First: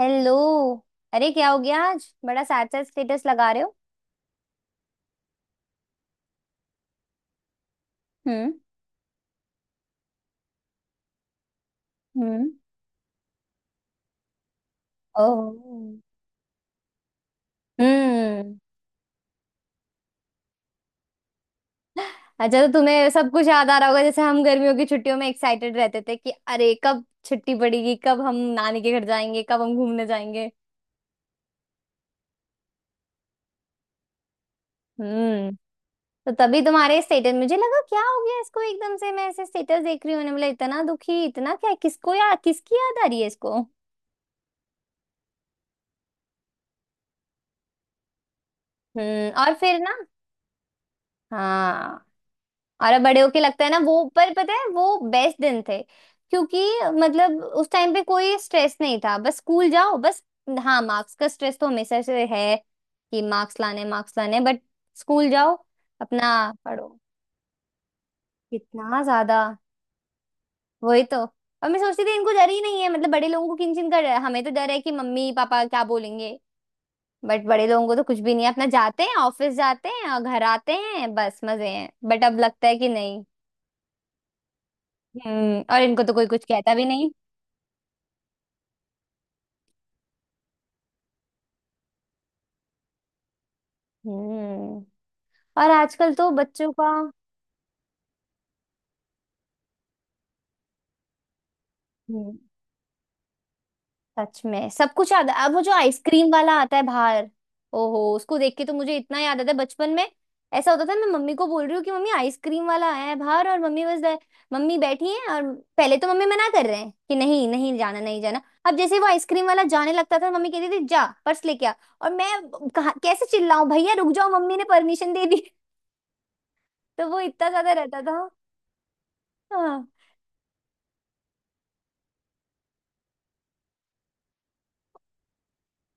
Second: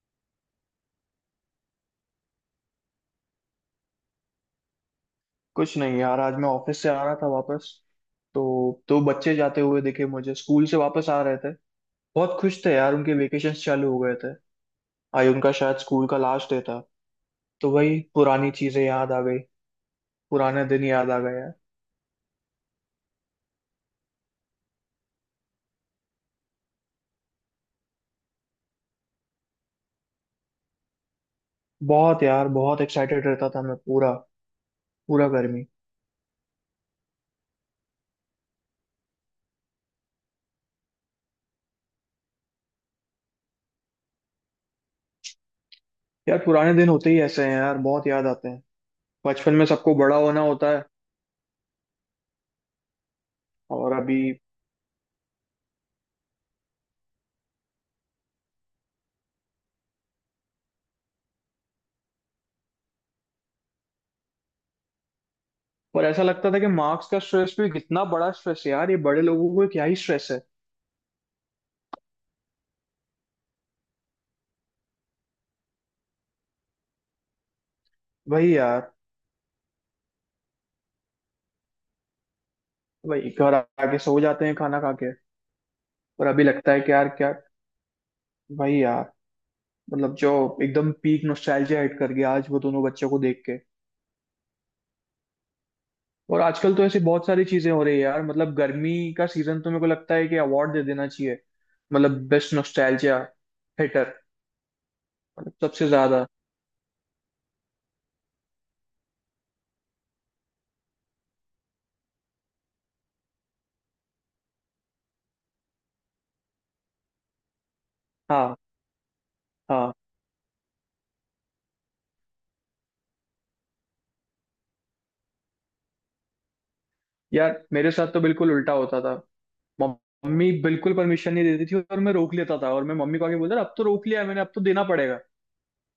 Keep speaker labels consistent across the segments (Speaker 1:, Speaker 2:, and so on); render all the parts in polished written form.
Speaker 1: Hello. अरे क्या हो गया, आज बड़ा सैड सैड स्टेटस लगा रहे हो?
Speaker 2: कुछ नहीं यार, आज मैं ऑफिस से आ रहा था वापस,
Speaker 1: हम्म।
Speaker 2: तो दो बच्चे जाते हुए दिखे मुझे, स्कूल से वापस आ रहे थे। बहुत
Speaker 1: हम्म।
Speaker 2: खुश थे यार, उनके वेकेशन चालू हो गए थे। आज उनका
Speaker 1: ओह।
Speaker 2: शायद स्कूल का लास्ट डे था। तो वही पुरानी
Speaker 1: हम्म।
Speaker 2: चीजें याद आ गई पुराने दिन याद आ गए यार।
Speaker 1: अच्छा, तो तुम्हें सब कुछ याद आ रहा होगा जैसे हम गर्मियों की छुट्टियों में एक्साइटेड रहते थे कि अरे कब छुट्टी पड़ेगी, कब हम नानी के घर जाएंगे, कब हम घूमने जाएंगे।
Speaker 2: बहुत यार, बहुत एक्साइटेड रहता था मैं पूरा। पूरा
Speaker 1: हम्म।
Speaker 2: गर्मी।
Speaker 1: तो तभी तुम्हारे स्टेटस मुझे लगा क्या हो गया इसको, एकदम से मैं ऐसे स्टेटस देख रही हूँ, मैंने बोला इतना दुखी इतना क्या, किसको या किसकी याद आ रही है इसको।
Speaker 2: यार पुराने दिन होते ही ऐसे हैं यार, बहुत याद आते हैं।
Speaker 1: हम्म, और
Speaker 2: बचपन में
Speaker 1: फिर
Speaker 2: सबको
Speaker 1: ना।
Speaker 2: बड़ा होना होता है।
Speaker 1: हाँ। और बड़े होके लगता है ना
Speaker 2: और
Speaker 1: वो,
Speaker 2: अभी,
Speaker 1: पर पता है वो बेस्ट दिन थे। क्योंकि मतलब उस टाइम पे कोई स्ट्रेस नहीं था, बस स्कूल जाओ बस। हाँ, मार्क्स का स्ट्रेस तो हमेशा से है कि मार्क्स लाने मार्क्स लाने, बट स्कूल जाओ,
Speaker 2: पर ऐसा लगता
Speaker 1: अपना
Speaker 2: था कि
Speaker 1: पढ़ो।
Speaker 2: मार्क्स का स्ट्रेस भी कितना बड़ा स्ट्रेस है यार, ये
Speaker 1: कितना
Speaker 2: बड़े
Speaker 1: ज्यादा।
Speaker 2: लोगों को क्या ही स्ट्रेस है।
Speaker 1: वही तो। और मैं सोचती थी इनको डर ही नहीं है, मतलब बड़े लोगों को किन चिन का डर है। हमें तो डर है कि मम्मी पापा क्या बोलेंगे, बट बड़े लोगों को तो कुछ भी नहीं है,
Speaker 2: वही
Speaker 1: अपना
Speaker 2: यार,
Speaker 1: जाते हैं ऑफिस जाते हैं और घर आते हैं बस मजे हैं, बट अब लगता है कि नहीं।
Speaker 2: भाई घर आके सो जाते हैं खाना खा के।
Speaker 1: हम्म, और इनको तो कोई
Speaker 2: पर अभी
Speaker 1: कुछ
Speaker 2: लगता
Speaker 1: कहता
Speaker 2: है
Speaker 1: भी
Speaker 2: कि यार
Speaker 1: नहीं।
Speaker 2: क्या, भाई यार, मतलब जो, एकदम पीक नोस्टैल्जिया हिट कर गया आज वो दोनों बच्चों को देख के।
Speaker 1: हम्म, और आजकल तो
Speaker 2: और
Speaker 1: बच्चों
Speaker 2: आजकल तो
Speaker 1: का।
Speaker 2: ऐसी बहुत सारी चीजें हो रही है यार, मतलब गर्मी का सीजन, तो मेरे को लगता है कि अवार्ड दे देना चाहिए, मतलब
Speaker 1: हम्म।
Speaker 2: Best nostalgia hitter.
Speaker 1: सच में सब कुछ याद। अब
Speaker 2: मतलब
Speaker 1: वो जो
Speaker 2: सबसे ज्यादा।
Speaker 1: आइसक्रीम वाला आता है बाहर, ओहो उसको देख के तो मुझे इतना याद आता है बचपन में। ऐसा होता था मैं मम्मी को बोल रही हूँ कि मम्मी आइसक्रीम वाला आया है बाहर, और मम्मी बैठी है और पहले तो मम्मी मना कर रहे हैं कि नहीं नहीं जाना नहीं जाना,
Speaker 2: हाँ,
Speaker 1: अब जैसे ही वो आइसक्रीम वाला
Speaker 2: हाँ।
Speaker 1: जाने लगता था मम्मी कहती थी जा पर्स लेके आ। और मैं कहा कैसे चिल्लाऊं भैया रुक जाओ, मम्मी ने परमिशन दे दी तो वो इतना
Speaker 2: यार
Speaker 1: ज्यादा
Speaker 2: मेरे
Speaker 1: रहता
Speaker 2: साथ
Speaker 1: था।
Speaker 2: तो बिल्कुल उल्टा होता था।
Speaker 1: हाँ।
Speaker 2: मम्मी बिल्कुल परमिशन नहीं देती थी और मैं रोक लेता था, और मैं मम्मी को आके बोलता था, अब तो रोक लिया मैंने, अब तो देना पड़ेगा।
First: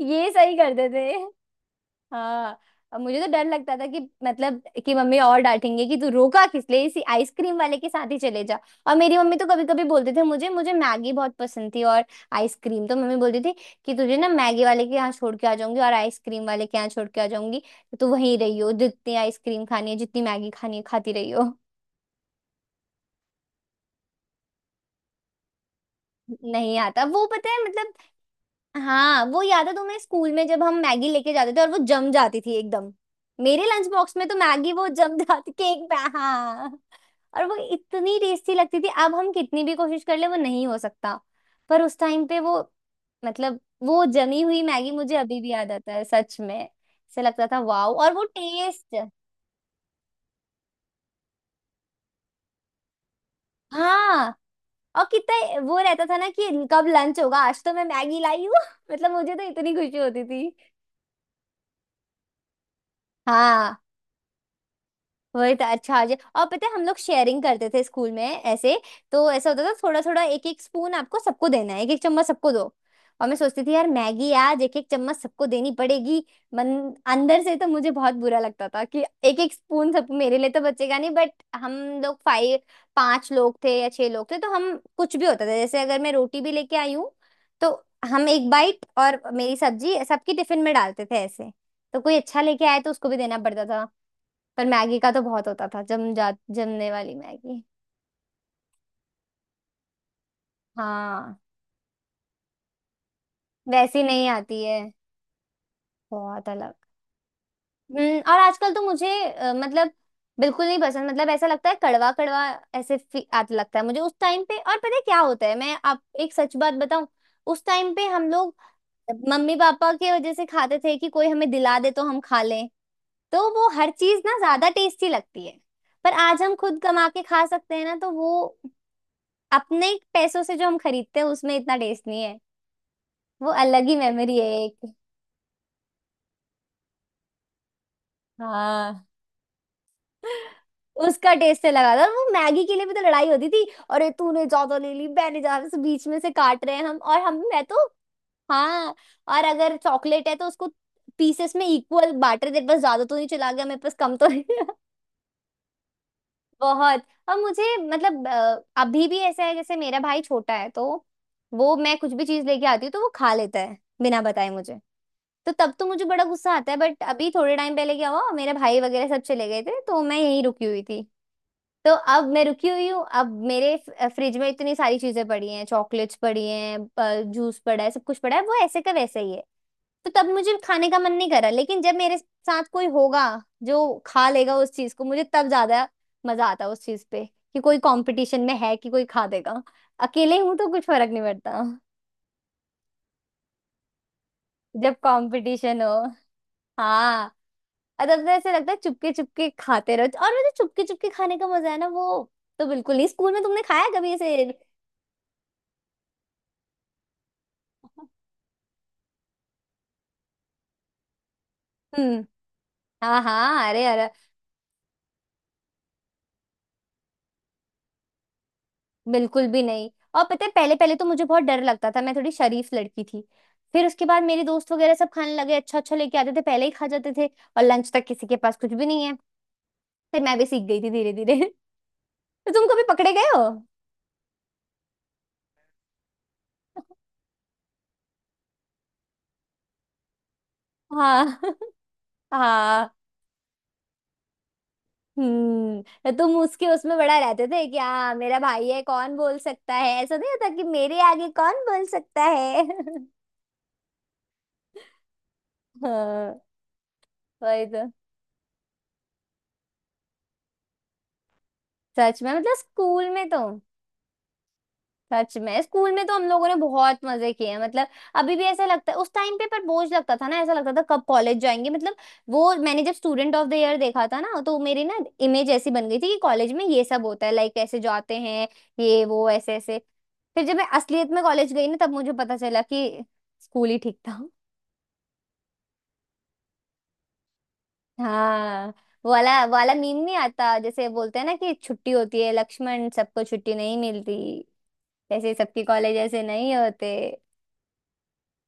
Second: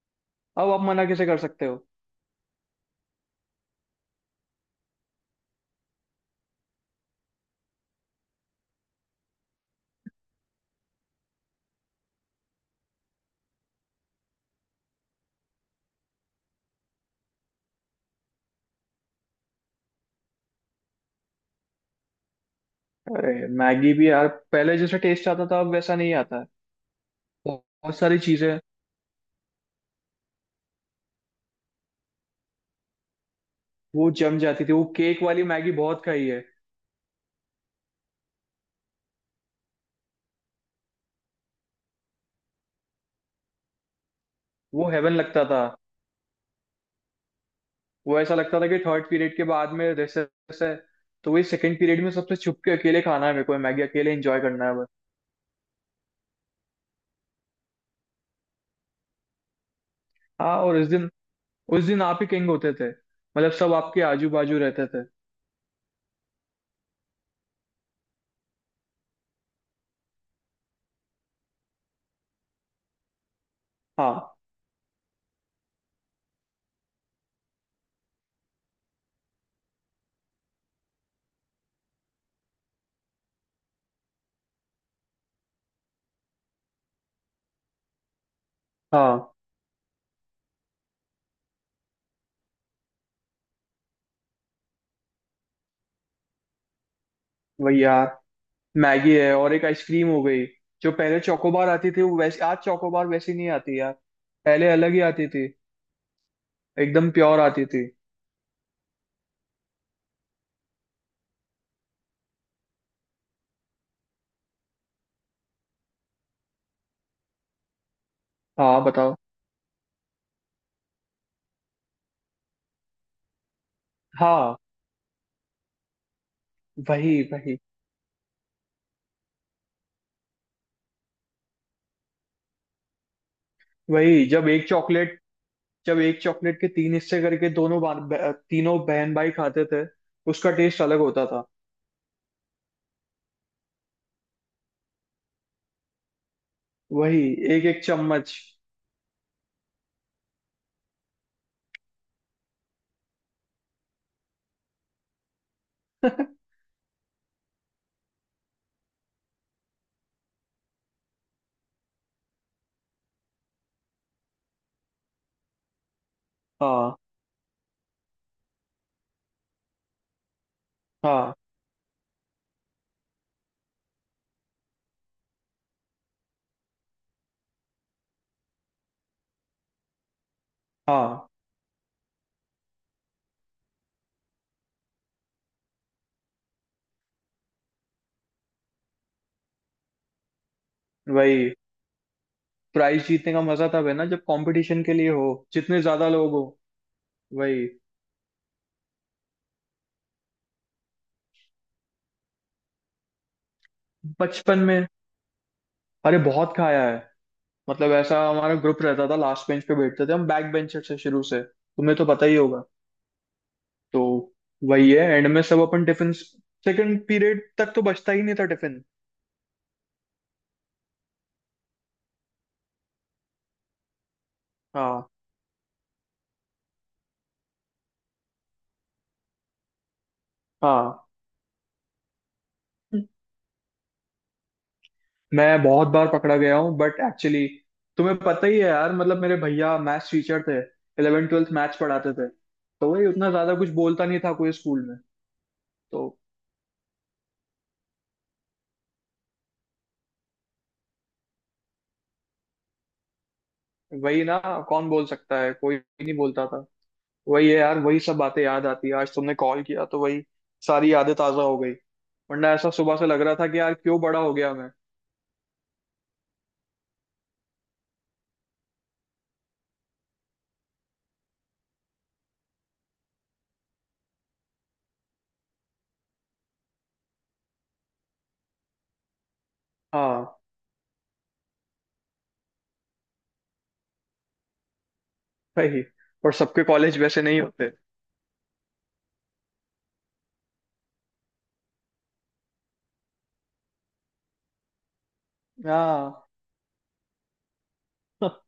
Speaker 1: ये सही
Speaker 2: अब आप
Speaker 1: करते
Speaker 2: मना
Speaker 1: थे।
Speaker 2: कैसे कर सकते हो।
Speaker 1: हाँ। अब मुझे तो डर लगता था कि मतलब कि मम्मी और डांटेंगे कि तू रोका किस लिए, इसी आइसक्रीम वाले के साथ ही चले जा। और मेरी मम्मी तो कभी कभी बोलते थे मुझे मुझे मैगी बहुत पसंद थी, और आइसक्रीम तो मम्मी बोलती थी कि तुझे ना मैगी वाले के यहाँ छोड़ के आ जाऊंगी और आइसक्रीम वाले के यहाँ छोड़ के आ जाऊंगी, तो तू वहीं रही हो जितनी आइसक्रीम खानी है जितनी मैगी खानी है खाती रही हो।
Speaker 2: अरे, मैगी भी यार, पहले जैसा टेस्ट आता था अब वैसा नहीं आता है।
Speaker 1: नहीं आता वो, पता है मतलब।
Speaker 2: बहुत सारी चीजें।
Speaker 1: हाँ, वो याद है तुम्हें स्कूल में जब हम मैगी लेके जाते थे और वो जम जाती थी एकदम, मेरे लंच
Speaker 2: वो
Speaker 1: बॉक्स में तो
Speaker 2: जम जाती थी,
Speaker 1: मैगी
Speaker 2: वो
Speaker 1: वो जम
Speaker 2: केक वाली
Speaker 1: जाती
Speaker 2: मैगी
Speaker 1: केक पे।
Speaker 2: बहुत खाई है।
Speaker 1: हाँ, और वो इतनी टेस्टी लगती थी, अब हम कितनी भी कोशिश कर ले वो नहीं हो सकता। पर उस टाइम पे वो, मतलब वो जमी हुई
Speaker 2: वो
Speaker 1: मैगी
Speaker 2: हेवन
Speaker 1: मुझे अभी
Speaker 2: लगता
Speaker 1: भी
Speaker 2: था।
Speaker 1: याद आता है, सच में ऐसे लगता था वाओ, और
Speaker 2: वो
Speaker 1: वो
Speaker 2: ऐसा लगता था कि
Speaker 1: टेस्ट।
Speaker 2: थर्ड पीरियड के बाद में रेसेस है, तो वही सेकंड पीरियड में सबसे छुप के अकेले खाना है, मेरे को मैगी अकेले
Speaker 1: हाँ।
Speaker 2: एंजॉय करना है बस।
Speaker 1: और कितना वो रहता था ना कि कब लंच होगा, आज तो मैं मैगी लाई हूँ मतलब मुझे तो इतनी खुशी होती थी।
Speaker 2: हाँ, और उस दिन, उस दिन आप ही किंग होते थे, मतलब सब
Speaker 1: हाँ।
Speaker 2: आपके आजू बाजू रहते थे।
Speaker 1: वही तो, अच्छा आज। और पता है हम लोग शेयरिंग करते थे स्कूल में ऐसे, तो ऐसा होता था थोड़ा थोड़ा एक एक स्पून आपको सबको देना है, एक एक चम्मच सबको दो। और मैं सोचती थी यार मैगी
Speaker 2: हाँ,
Speaker 1: आज एक एक चम्मच सबको देनी पड़ेगी। मन अंदर से तो मुझे बहुत बुरा लगता था कि एक एक स्पून सब मेरे लिए तो बचेगा नहीं, बट हम लोग फाइव पांच लोग थे या छह लोग थे, तो हम कुछ भी होता था जैसे अगर मैं रोटी भी लेके आई हूँ, तो हम एक बाइट और
Speaker 2: हाँ।
Speaker 1: मेरी सब्जी सबकी टिफिन में डालते थे ऐसे, तो कोई अच्छा लेके आए तो उसको भी देना पड़ता था। पर मैगी का तो बहुत होता था, जम जा जमने वाली मैगी।
Speaker 2: वही यार, मैगी है और एक आइसक्रीम हो गई। जो पहले
Speaker 1: हाँ।
Speaker 2: चोकोबार आती थी वो, वैसे आज चोकोबार वैसी नहीं आती यार।
Speaker 1: वैसी नहीं आती
Speaker 2: पहले
Speaker 1: है।
Speaker 2: अलग ही आती थी।
Speaker 1: बहुत अलग।
Speaker 2: एकदम प्योर आती थी।
Speaker 1: हम्म, और आजकल तो मुझे मतलब बिल्कुल नहीं पसंद, मतलब ऐसा लगता है कड़वा कड़वा ऐसे आने लगता है मुझे उस टाइम पे। और पता है क्या होता है, मैं आप एक सच बात बताऊं, उस टाइम पे हम लोग
Speaker 2: हाँ, बताओ।
Speaker 1: मम्मी पापा के वजह से खाते थे कि कोई हमें दिला दे तो हम खा लें, तो वो हर चीज ना
Speaker 2: हाँ,
Speaker 1: ज्यादा टेस्टी लगती है। पर आज हम खुद कमा
Speaker 2: वही
Speaker 1: के खा
Speaker 2: वही
Speaker 1: सकते हैं ना, तो वो अपने पैसों से जो हम खरीदते हैं उसमें इतना टेस्ट नहीं। वो अलग ही
Speaker 2: वही।
Speaker 1: मेमोरी है
Speaker 2: जब एक
Speaker 1: एक।
Speaker 2: चॉकलेट, जब एक चॉकलेट के तीन हिस्से करके दोनों तीनों
Speaker 1: हाँ।
Speaker 2: बहन भाई खाते थे, उसका टेस्ट अलग होता
Speaker 1: उसका
Speaker 2: था।
Speaker 1: टेस्ट लगा था। और वो मैगी के लिए भी तो लड़ाई होती थी, अरे तूने ज्यादा ले ली मैंने ज्यादा से, बीच में से काट रहे हैं हम, और
Speaker 2: वही
Speaker 1: हम मैं
Speaker 2: एक एक
Speaker 1: तो।
Speaker 2: चम्मच।
Speaker 1: हाँ। और अगर चॉकलेट है तो उसको पीसेस में इक्वल बांट रहे थे, बस ज्यादा तो नहीं चला गया मेरे पास कम तो नहीं गया। बहुत। और मुझे मतलब अभी भी ऐसा है जैसे मेरा भाई छोटा है तो वो, मैं कुछ भी चीज लेके आती हूँ तो वो खा लेता है बिना बताए मुझे, तो तब तो मुझे बड़ा गुस्सा आता है।
Speaker 2: हाँ।
Speaker 1: बट अभी थोड़े टाइम पहले क्या हुआ, मेरे भाई वगैरह सब चले गए थे तो मैं यहीं रुकी हुई थी।
Speaker 2: हाँ,
Speaker 1: तो अब मैं रुकी हुई हूँ, अब मेरे फ्रिज में इतनी सारी चीजें पड़ी हैं, चॉकलेट्स पड़ी हैं, जूस पड़ा है, सब कुछ पड़ा है, वो ऐसे का वैसे ही है। तो तब मुझे खाने का मन
Speaker 2: हाँ।
Speaker 1: नहीं करा, लेकिन जब मेरे साथ कोई होगा जो खा लेगा उस चीज को, मुझे तब ज्यादा मजा आता है उस चीज पे कि कोई कंपटीशन में है कि कोई खा देगा। अकेले हूं तो कुछ फर्क नहीं
Speaker 2: वही,
Speaker 1: पड़ता।
Speaker 2: प्राइज जीतने का मजा तब है ना, जब कंपटीशन के
Speaker 1: जब
Speaker 2: लिए हो।
Speaker 1: कंपटीशन
Speaker 2: जितने
Speaker 1: हो।
Speaker 2: ज्यादा लोग हो
Speaker 1: हाँ।
Speaker 2: वही।
Speaker 1: और तब तो ऐसे लगता है चुपके चुपके खाते रहो, और वो जो चुपके चुपके खाने का मजा है ना वो तो बिल्कुल नहीं। स्कूल में तुमने खाया है कभी ऐसे?
Speaker 2: बचपन में, अरे बहुत खाया है। मतलब ऐसा हमारा ग्रुप रहता था, लास्ट बेंच पे बैठते थे हम, बैक बेंचर से शुरू से, तुम्हें तो
Speaker 1: हम्म।
Speaker 2: पता ही होगा।
Speaker 1: हाँ हाँ, अरे
Speaker 2: तो
Speaker 1: अरे।
Speaker 2: वही है, एंड में सब अपन टिफिन, सेकंड पीरियड तक तो बचता ही नहीं था टिफिन।
Speaker 1: बिल्कुल भी नहीं। और पता है पहले पहले तो मुझे बहुत डर लगता था, मैं थोड़ी शरीफ लड़की थी, फिर उसके बाद मेरे दोस्त वगैरह सब
Speaker 2: हाँ,
Speaker 1: खाने लगे, अच्छा अच्छा लेके आते थे पहले ही खा जाते थे और लंच तक किसी के पास कुछ भी नहीं है, फिर मैं भी सीख गई थी
Speaker 2: हाँ।
Speaker 1: धीरे धीरे तो तुम कभी पकड़े गए हो?
Speaker 2: मैं बहुत बार पकड़ा गया हूँ, बट एक्चुअली तुम्हें पता ही है यार, मतलब मेरे भैया मैथ्स टीचर थे। 11
Speaker 1: हाँ
Speaker 2: ट्वेल्थ मैथ्स पढ़ाते थे। तो
Speaker 1: हाँ।
Speaker 2: वही, उतना ज्यादा कुछ बोलता नहीं था कोई स्कूल में।
Speaker 1: हम्म,
Speaker 2: तो
Speaker 1: तो तुम उसके उसमें बड़ा रहते थे कि हाँ मेरा भाई है कौन बोल सकता है, ऐसा नहीं होता कि मेरे आगे कौन बोल सकता है
Speaker 2: वही ना, कौन बोल सकता है, कोई नहीं
Speaker 1: हाँ
Speaker 2: बोलता था। वही है
Speaker 1: वही
Speaker 2: यार,
Speaker 1: तो।
Speaker 2: वही सब बातें याद आती है आज तुमने कॉल किया तो वही सारी यादें ताजा हो गई
Speaker 1: सच में
Speaker 2: वरना
Speaker 1: मतलब
Speaker 2: ऐसा सुबह से
Speaker 1: स्कूल
Speaker 2: लग
Speaker 1: में
Speaker 2: रहा
Speaker 1: तो,
Speaker 2: था कि यार क्यों बड़ा हो गया मैं।
Speaker 1: सच में स्कूल में तो हम लोगों ने बहुत मजे किए हैं मतलब। अभी भी ऐसा लगता है, उस टाइम पे पर बोझ लगता था ना, ऐसा लगता था कब कॉलेज जाएंगे मतलब। वो मैंने जब स्टूडेंट ऑफ द ईयर देखा था ना, तो मेरी ना इमेज ऐसी बन गई थी कि कॉलेज में ये सब होता है, लाइक ऐसे जाते हैं ये वो ऐसे ऐसे।
Speaker 2: हाँ।
Speaker 1: फिर जब मैं असलियत में कॉलेज गई ना तब मुझे पता चला कि स्कूल ही ठीक था।
Speaker 2: भाई, और सबके कॉलेज वैसे नहीं होते।
Speaker 1: हाँ। वो वाला मीम नहीं आता, जैसे बोलते हैं ना कि छुट्टी होती है लक्ष्मण, सबको छुट्टी नहीं मिलती, जैसे सबकी कॉलेज
Speaker 2: हाँ।
Speaker 1: ऐसे नहीं होते।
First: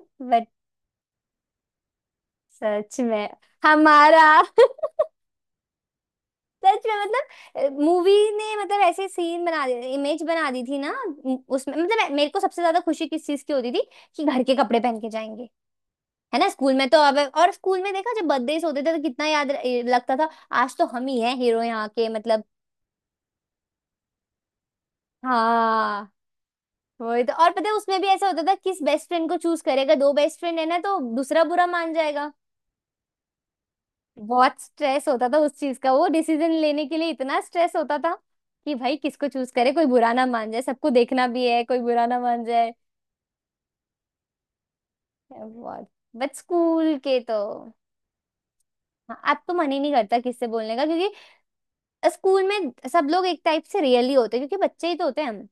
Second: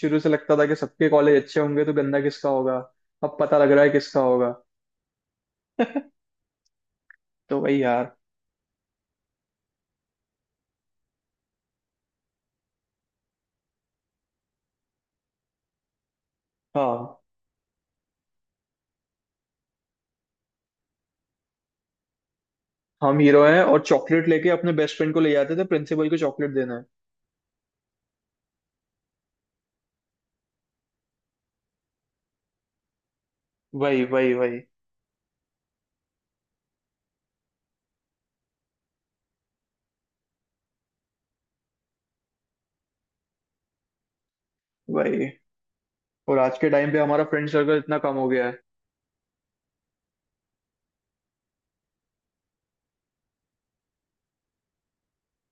Speaker 2: शुरू से
Speaker 1: वही।
Speaker 2: लगता था कि सबके कॉलेज अच्छे होंगे, तो गंदा किसका होगा।
Speaker 1: सच में।
Speaker 2: अब पता लग रहा है किसका
Speaker 1: हमारा
Speaker 2: होगा।
Speaker 1: सच में
Speaker 2: तो
Speaker 1: मतलब
Speaker 2: वही यार।
Speaker 1: मूवी ने मतलब ऐसे सीन बना दिए, इमेज बना दी थी ना, उसमें मतलब मेरे को सबसे ज्यादा खुशी किस चीज की होती थी कि घर के कपड़े पहन के जाएंगे। है ना, स्कूल में तो
Speaker 2: हाँ,
Speaker 1: अब, और स्कूल में देखा जब बर्थडे होते थे तो कितना याद ये लगता था आज तो हम ही हैं हीरो यहाँ के मतलब।
Speaker 2: हम हीरो हैं, और चॉकलेट लेके अपने बेस्ट फ्रेंड को ले जाते थे, प्रिंसिपल
Speaker 1: हाँ
Speaker 2: को चॉकलेट देना है।
Speaker 1: वही तो। और पता है उसमें भी ऐसा होता था किस बेस्ट फ्रेंड को चूज करेगा, दो बेस्ट फ्रेंड है ना तो दूसरा बुरा मान जाएगा।
Speaker 2: वही वही
Speaker 1: बहुत
Speaker 2: वही।
Speaker 1: स्ट्रेस होता था उस चीज का, वो डिसीजन लेने के लिए इतना स्ट्रेस होता था कि भाई किसको चूज करे, कोई बुरा ना मान जाए, सबको देखना भी है कोई बुरा ना मान जाए।
Speaker 2: वही,
Speaker 1: बहुत। बट
Speaker 2: और आज के टाइम
Speaker 1: स्कूल
Speaker 2: पे
Speaker 1: के
Speaker 2: हमारा
Speaker 1: तो।
Speaker 2: फ्रेंड सर्कल इतना कम हो गया है।
Speaker 1: हाँ, अब तो मन ही नहीं करता किससे बोलने का, क्योंकि स्कूल में सब लोग एक टाइप से रियल ही होते हैं, क्योंकि बच्चे ही तो होते हैं हम।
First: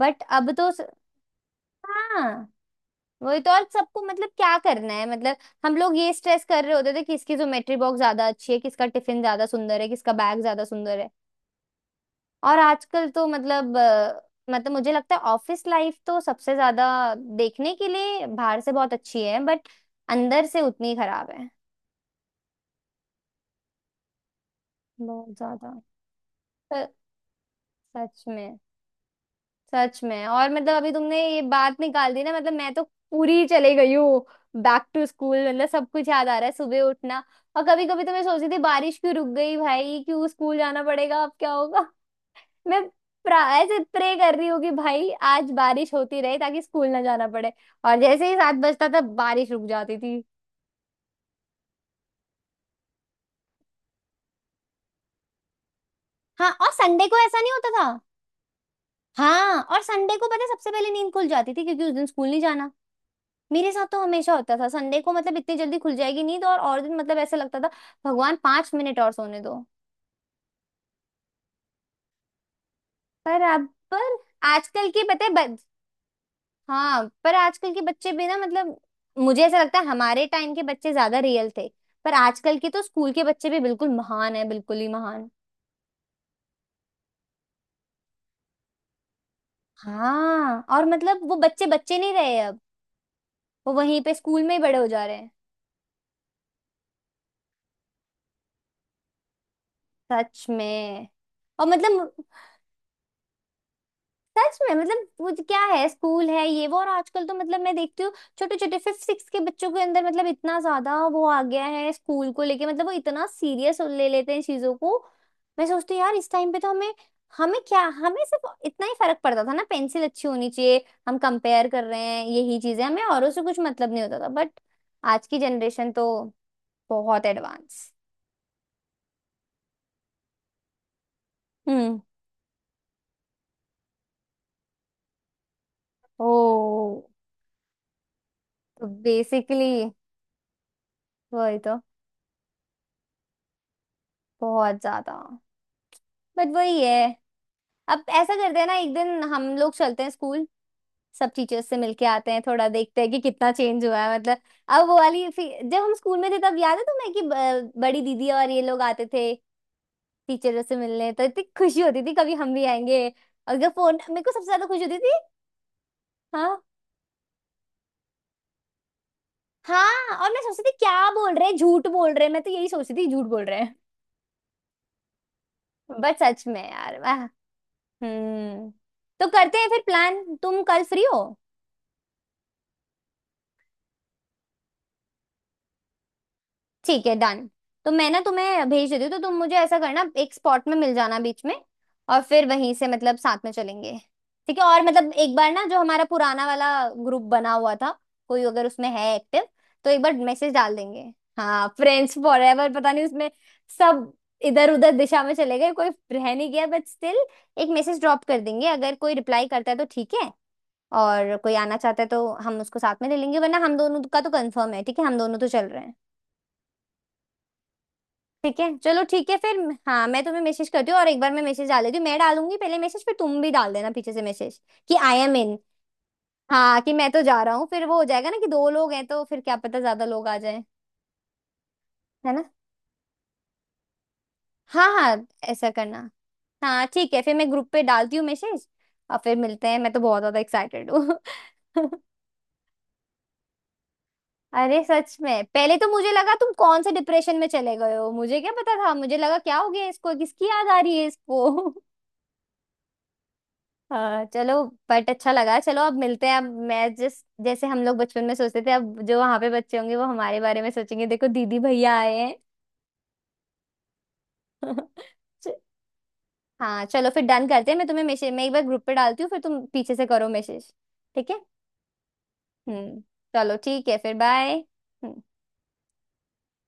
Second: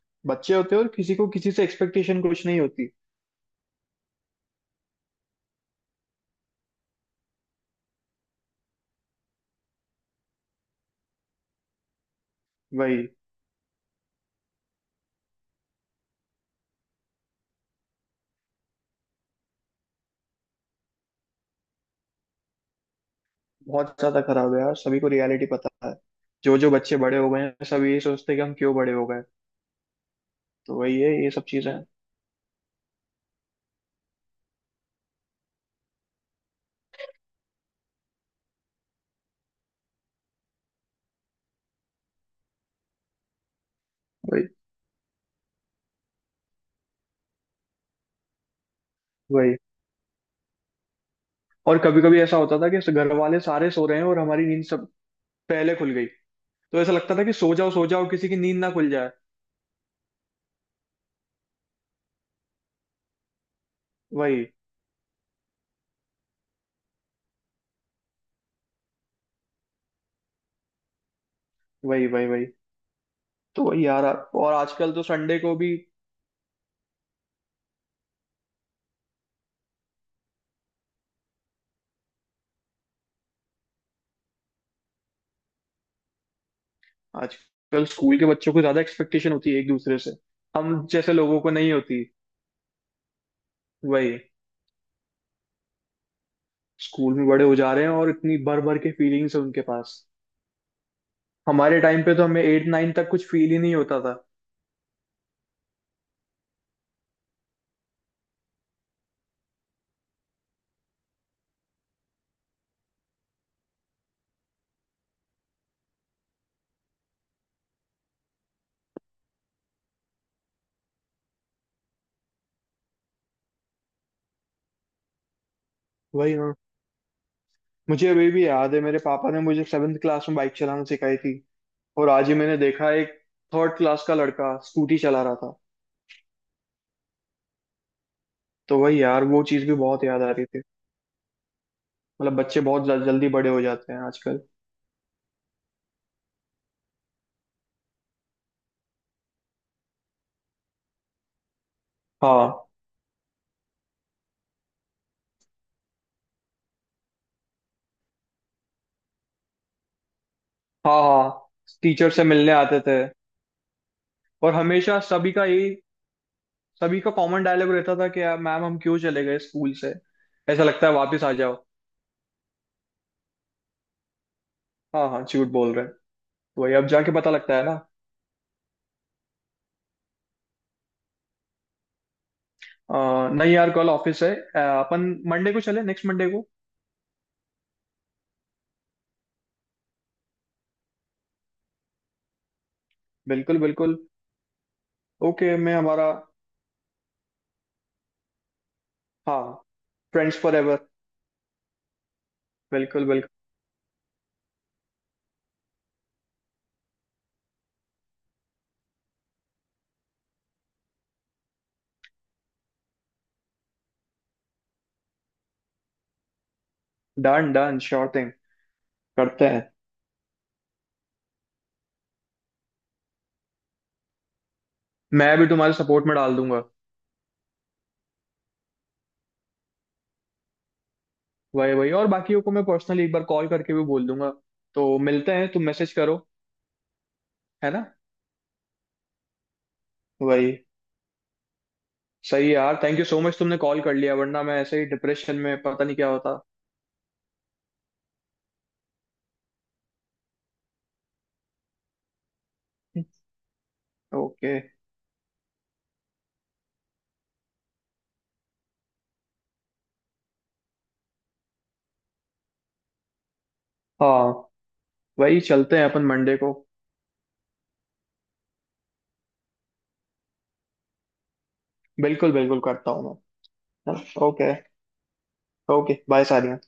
Speaker 1: बट अब
Speaker 2: बच्चे
Speaker 1: तो
Speaker 2: होते हैं, और किसी को किसी से एक्सपेक्टेशन कुछ
Speaker 1: हाँ,
Speaker 2: नहीं होती।
Speaker 1: वही तो। और सबको मतलब क्या करना है मतलब हम लोग ये स्ट्रेस कर रहे होते थे किसकी ज्योमेट्री बॉक्स ज्यादा अच्छी है, किसका टिफिन ज्यादा सुंदर है, किसका बैग ज्यादा सुंदर है। और
Speaker 2: वही,
Speaker 1: आजकल तो मतलब मतलब मुझे लगता है ऑफिस लाइफ तो सबसे ज्यादा देखने के लिए बाहर से बहुत अच्छी है, बट अंदर से उतनी खराब है।
Speaker 2: बहुत ज्यादा खराब है यार, सभी को
Speaker 1: बहुत
Speaker 2: रियलिटी
Speaker 1: ज्यादा।
Speaker 2: पता है। जो जो
Speaker 1: अ,
Speaker 2: बच्चे बड़े हो गए हैं सब यही
Speaker 1: सच
Speaker 2: सोचते हैं कि हम
Speaker 1: में।
Speaker 2: क्यों बड़े हो गए।
Speaker 1: सच में। और
Speaker 2: तो
Speaker 1: मतलब अभी
Speaker 2: वही है,
Speaker 1: तुमने
Speaker 2: ये
Speaker 1: ये
Speaker 2: सब चीजें
Speaker 1: बात
Speaker 2: हैं।
Speaker 1: निकाल दी ना, मतलब मैं तो पूरी चले गई हूँ बैक टू स्कूल। मतलब सब कुछ याद आ रहा है, सुबह उठना। और कभी कभी तो मैं सोचती थी बारिश क्यों रुक गई भाई, क्यों स्कूल जाना पड़ेगा, अब क्या होगा। मैं ऐसे प्रे कर रही
Speaker 2: वही
Speaker 1: हूँ कि भाई आज बारिश होती रहे ताकि स्कूल ना जाना पड़े। और जैसे ही 7 बजता था बारिश
Speaker 2: वही।
Speaker 1: रुक जाती थी।
Speaker 2: और कभी कभी ऐसा होता था कि ऐसे घर वाले सारे सो रहे हैं और हमारी नींद सब पहले खुल गई।
Speaker 1: हाँ, और
Speaker 2: तो ऐसा
Speaker 1: संडे
Speaker 2: लगता
Speaker 1: को
Speaker 2: था कि
Speaker 1: ऐसा नहीं
Speaker 2: सो
Speaker 1: होता
Speaker 2: जाओ सो
Speaker 1: था।
Speaker 2: जाओ, किसी की नींद ना खुल जाए।
Speaker 1: हाँ, और संडे को पता है सबसे पहले नींद खुल जाती थी क्योंकि उस दिन स्कूल नहीं जाना। मेरे साथ तो हमेशा
Speaker 2: वही
Speaker 1: होता था, संडे को मतलब इतनी जल्दी खुल जाएगी नींद, और दिन मतलब ऐसा लगता था भगवान 5 मिनट और सोने दो।
Speaker 2: वही वही। वही,
Speaker 1: पर
Speaker 2: तो
Speaker 1: अब,
Speaker 2: वही यार,
Speaker 1: पर
Speaker 2: और
Speaker 1: आजकल
Speaker 2: आजकल
Speaker 1: की
Speaker 2: तो
Speaker 1: पता है।
Speaker 2: संडे को भी।
Speaker 1: हाँ, पर आजकल के बच्चे भी ना, मतलब मुझे ऐसा लगता है हमारे टाइम के बच्चे ज्यादा रियल थे। पर आजकल के तो स्कूल के बच्चे भी बिल्कुल महान है, बिल्कुल ही महान।
Speaker 2: आजकल स्कूल के बच्चों को ज्यादा एक्सपेक्टेशन होती है एक दूसरे से।
Speaker 1: हाँ,
Speaker 2: हम
Speaker 1: और
Speaker 2: जैसे
Speaker 1: मतलब वो
Speaker 2: लोगों को
Speaker 1: बच्चे
Speaker 2: नहीं
Speaker 1: बच्चे
Speaker 2: होती।
Speaker 1: नहीं रहे अब। वो वहीं पे
Speaker 2: वही,
Speaker 1: स्कूल में ही बड़े हो जा रहे हैं।
Speaker 2: स्कूल में बड़े हो जा रहे हैं और इतनी भर भर के फीलिंग्स है उनके पास।
Speaker 1: सच में। और
Speaker 2: हमारे टाइम पे
Speaker 1: मतलब
Speaker 2: तो हमें एट नाइन तक कुछ फील ही नहीं होता था।
Speaker 1: सच में मतलब वो जो क्या है स्कूल है ये वो, और आजकल तो मतलब मैं देखती हूँ छोटे छोटे फिफ्थ सिक्स के बच्चों के अंदर मतलब इतना ज्यादा वो आ गया है स्कूल को लेके, मतलब वो इतना सीरियस ले लेते हैं चीजों को। मैं सोचती हूँ यार इस टाइम पे तो हमें, हमें क्या, हमें सिर्फ इतना ही फर्क पड़ता था ना, पेंसिल अच्छी होनी चाहिए, हम कंपेयर कर रहे हैं यही चीजें, हमें औरों से कुछ मतलब नहीं होता था। बट आज की जनरेशन तो
Speaker 2: वही ना।
Speaker 1: बहुत एडवांस।
Speaker 2: मुझे अभी भी याद है, मेरे पापा ने मुझे सेवेंथ क्लास में बाइक चलाना सिखाई थी।
Speaker 1: हम्म।
Speaker 2: और आज ही मैंने देखा, एक थर्ड क्लास का लड़का स्कूटी चला रहा था।
Speaker 1: ओ।
Speaker 2: तो
Speaker 1: तो
Speaker 2: वही यार, वो चीज़
Speaker 1: बेसिकली
Speaker 2: भी बहुत याद आ रही थी।
Speaker 1: वही तो।
Speaker 2: मतलब बच्चे बहुत जल्दी बड़े हो जाते हैं आजकल।
Speaker 1: बहुत ज्यादा। बट वही है। अब ऐसा करते हैं ना, एक दिन हम लोग चलते हैं स्कूल, सब टीचर्स से मिलके आते हैं,
Speaker 2: हाँ,
Speaker 1: थोड़ा देखते हैं कि कितना चेंज हुआ है मतलब। अब वो वाली जब हम स्कूल में थे तब याद है तुम्हें कि बड़ी दीदी और ये लोग आते थे टीचर्स से
Speaker 2: हाँ,
Speaker 1: मिलने, तो इतनी
Speaker 2: हाँ।
Speaker 1: खुशी होती
Speaker 2: टीचर
Speaker 1: थी
Speaker 2: से
Speaker 1: कभी
Speaker 2: मिलने
Speaker 1: हम भी
Speaker 2: आते थे।
Speaker 1: आएंगे। और जब फोन, मेरे को सबसे
Speaker 2: और
Speaker 1: ज्यादा खुशी होती
Speaker 2: हमेशा
Speaker 1: थी।
Speaker 2: सभी का यही,
Speaker 1: हाँ,
Speaker 2: सभी का कॉमन डायलॉग रहता था कि यार मैम हम क्यों चले गए स्कूल से।
Speaker 1: हाँ। और मैं सोचती
Speaker 2: ऐसा
Speaker 1: थी
Speaker 2: लगता है
Speaker 1: क्या
Speaker 2: वापस आ
Speaker 1: बोल रहे
Speaker 2: जाओ।
Speaker 1: हैं, झूठ बोल रहे हैं, मैं तो यही सोचती थी झूठ बोल रहे हैं।
Speaker 2: हाँ, हाँ, झूठ बोल रहे हैं।
Speaker 1: बट सच में
Speaker 2: वही अब
Speaker 1: यार,
Speaker 2: जाके
Speaker 1: वाह।
Speaker 2: पता लगता है ना।
Speaker 1: हम्म। तो करते हैं फिर प्लान। तुम कल फ्री हो?
Speaker 2: नहीं यार, कल ऑफिस है। अपन मंडे को चले नेक्स्ट मंडे को।
Speaker 1: ठीक है, डन। तो मैं ना तुम्हें भेज देती हूँ, तो तुम मुझे ऐसा करना एक स्पॉट में मिल जाना बीच में, और फिर वहीं से मतलब साथ में
Speaker 2: बिल्कुल
Speaker 1: चलेंगे।
Speaker 2: बिल्कुल।
Speaker 1: ठीक है। और मतलब एक बार
Speaker 2: ओके,
Speaker 1: ना,
Speaker 2: मैं
Speaker 1: जो हमारा
Speaker 2: हमारा,
Speaker 1: पुराना वाला ग्रुप बना हुआ था, कोई अगर उसमें है एक्टिव
Speaker 2: हाँ
Speaker 1: तो एक बार
Speaker 2: फ्रेंड्स
Speaker 1: मैसेज
Speaker 2: फॉर
Speaker 1: डाल
Speaker 2: एवर।
Speaker 1: देंगे। हाँ, फ्रेंड्स फॉर एवर, पता नहीं
Speaker 2: बिल्कुल बिल्कुल।
Speaker 1: उसमें सब इधर उधर दिशा में चले गए, कोई रह नहीं गया, बट स्टिल एक मैसेज ड्रॉप कर देंगे, अगर कोई रिप्लाई करता है तो ठीक है, और कोई आना चाहता है तो हम उसको साथ में ले लेंगे, वरना हम दोनों का तो कंफर्म है, ठीक है, हम दोनों तो चल रहे हैं।
Speaker 2: Done done, sure thing.
Speaker 1: ठीक है, चलो, ठीक है
Speaker 2: करते
Speaker 1: फिर।
Speaker 2: हैं,
Speaker 1: हाँ, मैं तुम्हें मैसेज करती हूँ और एक बार मैं मैसेज डाल देती हूँ, मैं डालूंगी पहले मैसेज, फिर तुम भी डाल देना पीछे से मैसेज कि आई एम
Speaker 2: मैं भी
Speaker 1: इन।
Speaker 2: तुम्हारे सपोर्ट में डाल दूंगा।
Speaker 1: हाँ, कि मैं तो जा रहा हूँ, फिर वो हो जाएगा ना कि दो लोग हैं तो फिर क्या पता ज्यादा लोग आ जाए।
Speaker 2: वही वही, और
Speaker 1: है
Speaker 2: बाकियों
Speaker 1: ना।
Speaker 2: को मैं पर्सनली एक बार कॉल करके भी बोल दूंगा।
Speaker 1: हाँ,
Speaker 2: तो
Speaker 1: हाँ,
Speaker 2: मिलते हैं, तुम
Speaker 1: ऐसा
Speaker 2: मैसेज
Speaker 1: करना।
Speaker 2: करो,
Speaker 1: हाँ, ठीक है फिर, मैं
Speaker 2: है
Speaker 1: ग्रुप पे
Speaker 2: ना।
Speaker 1: डालती हूँ मैसेज, और फिर मिलते हैं, मैं तो बहुत ज्यादा
Speaker 2: वही,
Speaker 1: एक्साइटेड हूँ।
Speaker 2: सही है यार, थैंक यू सो मच, तुमने कॉल कर लिया, वरना मैं ऐसे
Speaker 1: अरे
Speaker 2: ही
Speaker 1: सच
Speaker 2: डिप्रेशन
Speaker 1: में,
Speaker 2: में
Speaker 1: पहले
Speaker 2: पता
Speaker 1: तो
Speaker 2: नहीं क्या
Speaker 1: मुझे लगा
Speaker 2: होता।
Speaker 1: तुम कौन से डिप्रेशन में चले गए हो, मुझे क्या पता था, मुझे लगा क्या हो गया इसको, किसकी याद आ रही है इसको। हाँ, चलो।
Speaker 2: ओके।
Speaker 1: बट अच्छा लगा। चलो, अब मिलते हैं, अब मैं जिस जैसे हम लोग बचपन में सोचते थे अब जो वहां पे बच्चे होंगे वो हमारे बारे में सोचेंगे, देखो दीदी भैया आए हैं।
Speaker 2: हाँ, वही,
Speaker 1: च-
Speaker 2: चलते हैं अपन मंडे को।
Speaker 1: हाँ, चलो फिर, डन करते हैं, मैं तुम्हें मैसेज, मैं एक बार ग्रुप पे डालती हूँ फिर तुम पीछे से करो मैसेज। ठीक है।
Speaker 2: बिल्कुल बिल्कुल, करता
Speaker 1: हम्म।
Speaker 2: हूँ
Speaker 1: चलो, ठीक
Speaker 2: मैं।
Speaker 1: है फिर,
Speaker 2: ओके।
Speaker 1: बाय।
Speaker 2: ओके बाय सारिया।